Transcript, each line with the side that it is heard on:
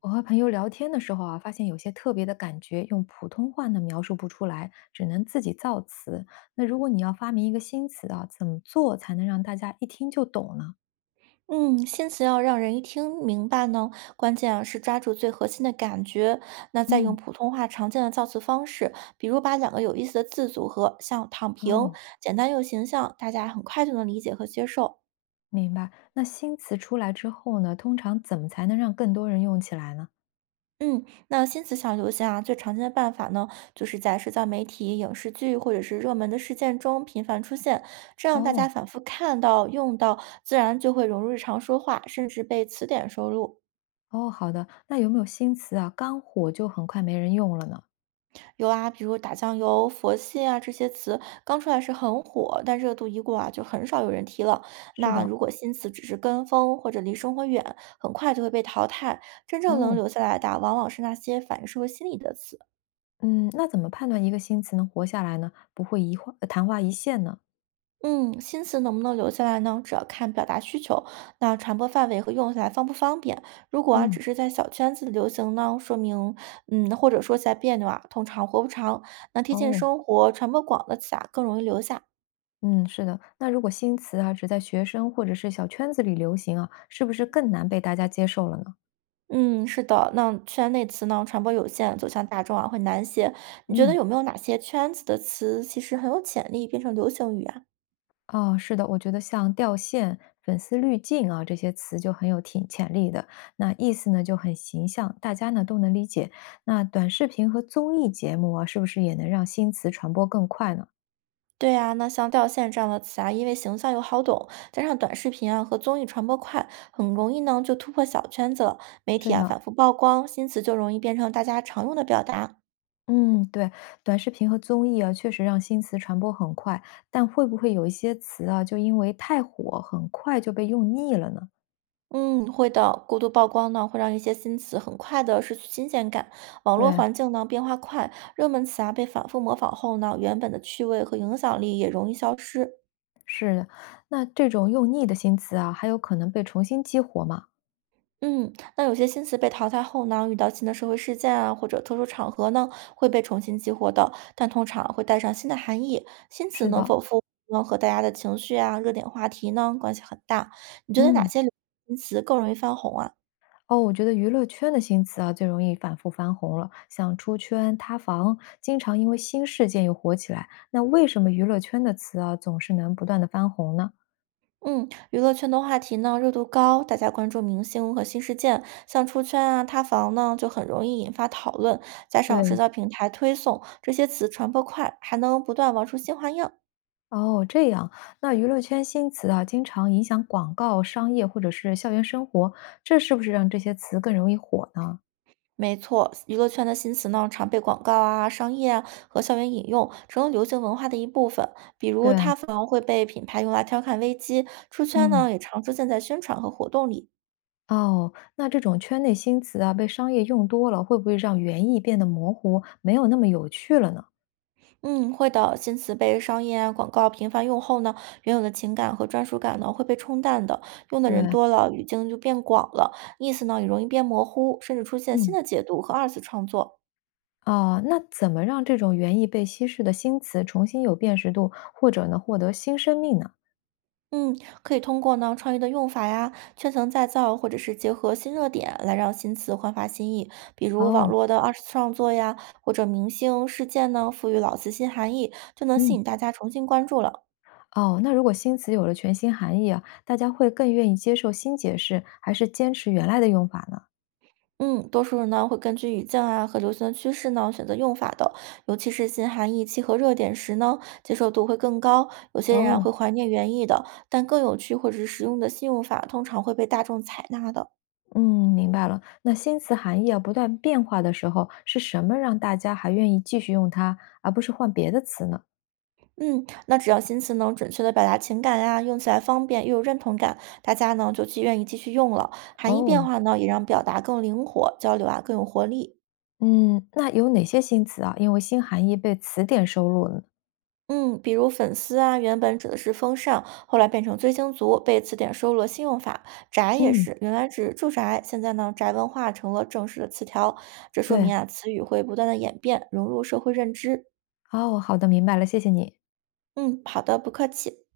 left: 我和朋友聊天的时候啊，发现有些特别的感觉，用普通话呢描述不出来，只能自己造词。那如果你要发明一个新词啊，怎么做才能让大家一听就懂呢？
right: 嗯，新词要让人一听明白呢，关键啊是抓住最核心的感觉。那再用
left: 嗯，
right: 普通话常见的造词方式，比如把两个有意思的字组合，像“躺平”，
left: 哦，
right: 简单又形象，大家很快就能理解和接受。
left: 明白。那新词出来之后呢，通常怎么才能让更多人用起来呢？
right: 嗯，那新词想流行啊，最常见的办法呢，就是在社交媒体、影视剧或者是热门的事件中频繁出现，这样大
left: 哦
right: 家反复看到、用到，自然就会融入日常说话，甚至被词典收录。
left: 哦，好的。那有没有新词啊，刚火就很快没人用了呢？
right: 有啊，比如打酱油、佛系啊这些词，刚出来时很火，但热度一过啊，就很少有人提了。
left: 是
right: 那
left: 的。
right: 如果新词只是跟风或者离生活远，很快就会被淘汰。真正能
left: 哦，
right: 留下来的啊往往是那些反映社会心理的词。
left: 嗯，那怎么判断一个新词能活下来呢？不会一话，昙花一现呢？
right: 嗯，新词能不能留下来呢？主要看表达需求，那传播范围和用起来方不方便。如果啊，
left: 嗯，
right: 只是在小圈子流行呢，说明或者说起来别扭啊，通常活不长。那贴近
left: 哦。
right: 生活、传播广的词啊，更容易留下。
left: 嗯，是的。那如果新词啊，只在学生或者是小圈子里流行啊，是不是更难被大家接受了呢？
right: 嗯，是的，那圈内词呢，传播有限，走向大众啊会难些。你觉得
left: 嗯，
right: 有没有哪些圈子的词其实很有潜力变成流行语啊？
left: 哦，是的，我觉得像掉线、粉丝滤镜啊这些词就很有挺潜力的，那意思呢就很形象，大家呢都能理解。那短视频和综艺节目啊，是不是也能让新词传播更快呢？
right: 对啊，那像掉线这样的词啊，因为形象又好懂，加上短视频啊和综艺传播快，很容易呢就突破小圈子了。媒
left: 是
right: 体啊
left: 的，
right: 反复曝光，新词就容易变成大家常用的表达。
left: 嗯，对，短视频和综艺啊，确实让新词传播很快，但会不会有一些词啊，就因为太火，很快就被用腻了呢？
right: 嗯，会的。过度曝光呢，会让一些新词很快的失去新鲜感。网络
left: 对，
right: 环境呢变化快，热门词啊被反复模仿后呢，原本的趣味和影响力也容易消失。
left: 是的，那这种用腻的新词啊，还有可能被重新激活吗？
right: 嗯，那有些新词被淘汰后呢，遇到新的社会事件啊或者特殊场合呢，会被重新激活的，但通常会带上新的含义。新词
left: 是
right: 能
left: 的，
right: 否复呢和大家的情绪啊、热点话题呢关系很大。你觉得哪
left: 嗯，
right: 些流行词更容易翻红啊？
left: 哦，我觉得娱乐圈的新词啊，最容易反复翻红了，像出圈、塌房，经常因为新事件又火起来。那为什么娱乐圈的词啊，总是能不断的翻红呢？
right: 嗯，娱乐圈的话题呢热度高，大家关注明星和新事件，像出圈啊、塌房呢，就很容易引发讨论。加上
left: 对，
right: 社交平台推送，这些词传播快，还能不断玩出新花样。
left: 哦，这样，那娱乐圈新词啊，经常影响广告、商业或者是校园生活，这是不是让这些词更容易火呢？
right: 没错，娱乐圈的新词呢，常被广告啊、商业啊和校园引用，成了流行文化的一部分。比如
left: 对，
right: 塌房会被品牌用来调侃危机，出圈
left: 嗯。
right: 呢也常出现在宣传和活动里。
left: 哦，那这种圈内新词啊，被商业用多了，会不会让原意变得模糊，没有那么有趣了呢？
right: 嗯，会的。新词被商业啊、广告频繁用后呢，原有的情感和专属感呢会被冲淡的。用的人
left: 对，
right: 多了，语境就变广了，意思呢也容易变模糊，甚至出现新
left: 嗯。
right: 的解读和二次创作。
left: 哦，那怎么让这种原意被稀释的新词重新有辨识度，或者呢，获得新生命呢？
right: 嗯，可以通过呢创意的用法呀、圈层再造，或者是结合新热点来让新词焕发新意。比如网
left: 哦，
right: 络的二次创作呀，或者明星事件呢，赋予老词新含义，就能吸
left: 嗯，
right: 引大家重新关注了。
left: 哦，那如果新词有了全新含义啊，大家会更愿意接受新解释，还是坚持原来的用法呢？
right: 嗯，多数人呢会根据语境啊和流行的趋势呢选择用法的，尤其是新含义契合热点时呢，接受度会更高。有些人啊
left: 哦，
right: 会怀念原意的，但更有趣或者是实用的新用法通常会被大众采纳的。
left: 嗯，明白了。那新词含义啊不断变化的时候，是什么让大家还愿意继续用它，而不是换别的词呢？
right: 嗯，那只要新词能准确的表达情感呀、用起来方便又有认同感，大家呢就既愿意继续用了。含义变
left: 哦，
right: 化呢也让表达更灵活，交流啊更有活力。
left: 嗯，那有哪些新词啊，因为新含义被词典收录了呢
right: 嗯，比如粉丝啊，原本指的是风尚，后来变成追星族，被词典收录了新用法。宅也
left: 嗯。
right: 是，原来指住宅，现在呢，宅文化成了正式的词条。这说
left: 对，
right: 明啊，词语会不断的演变，融入社会认知。
left: 哦，好的，明白了，谢谢你。
right: 嗯，好的，不客气。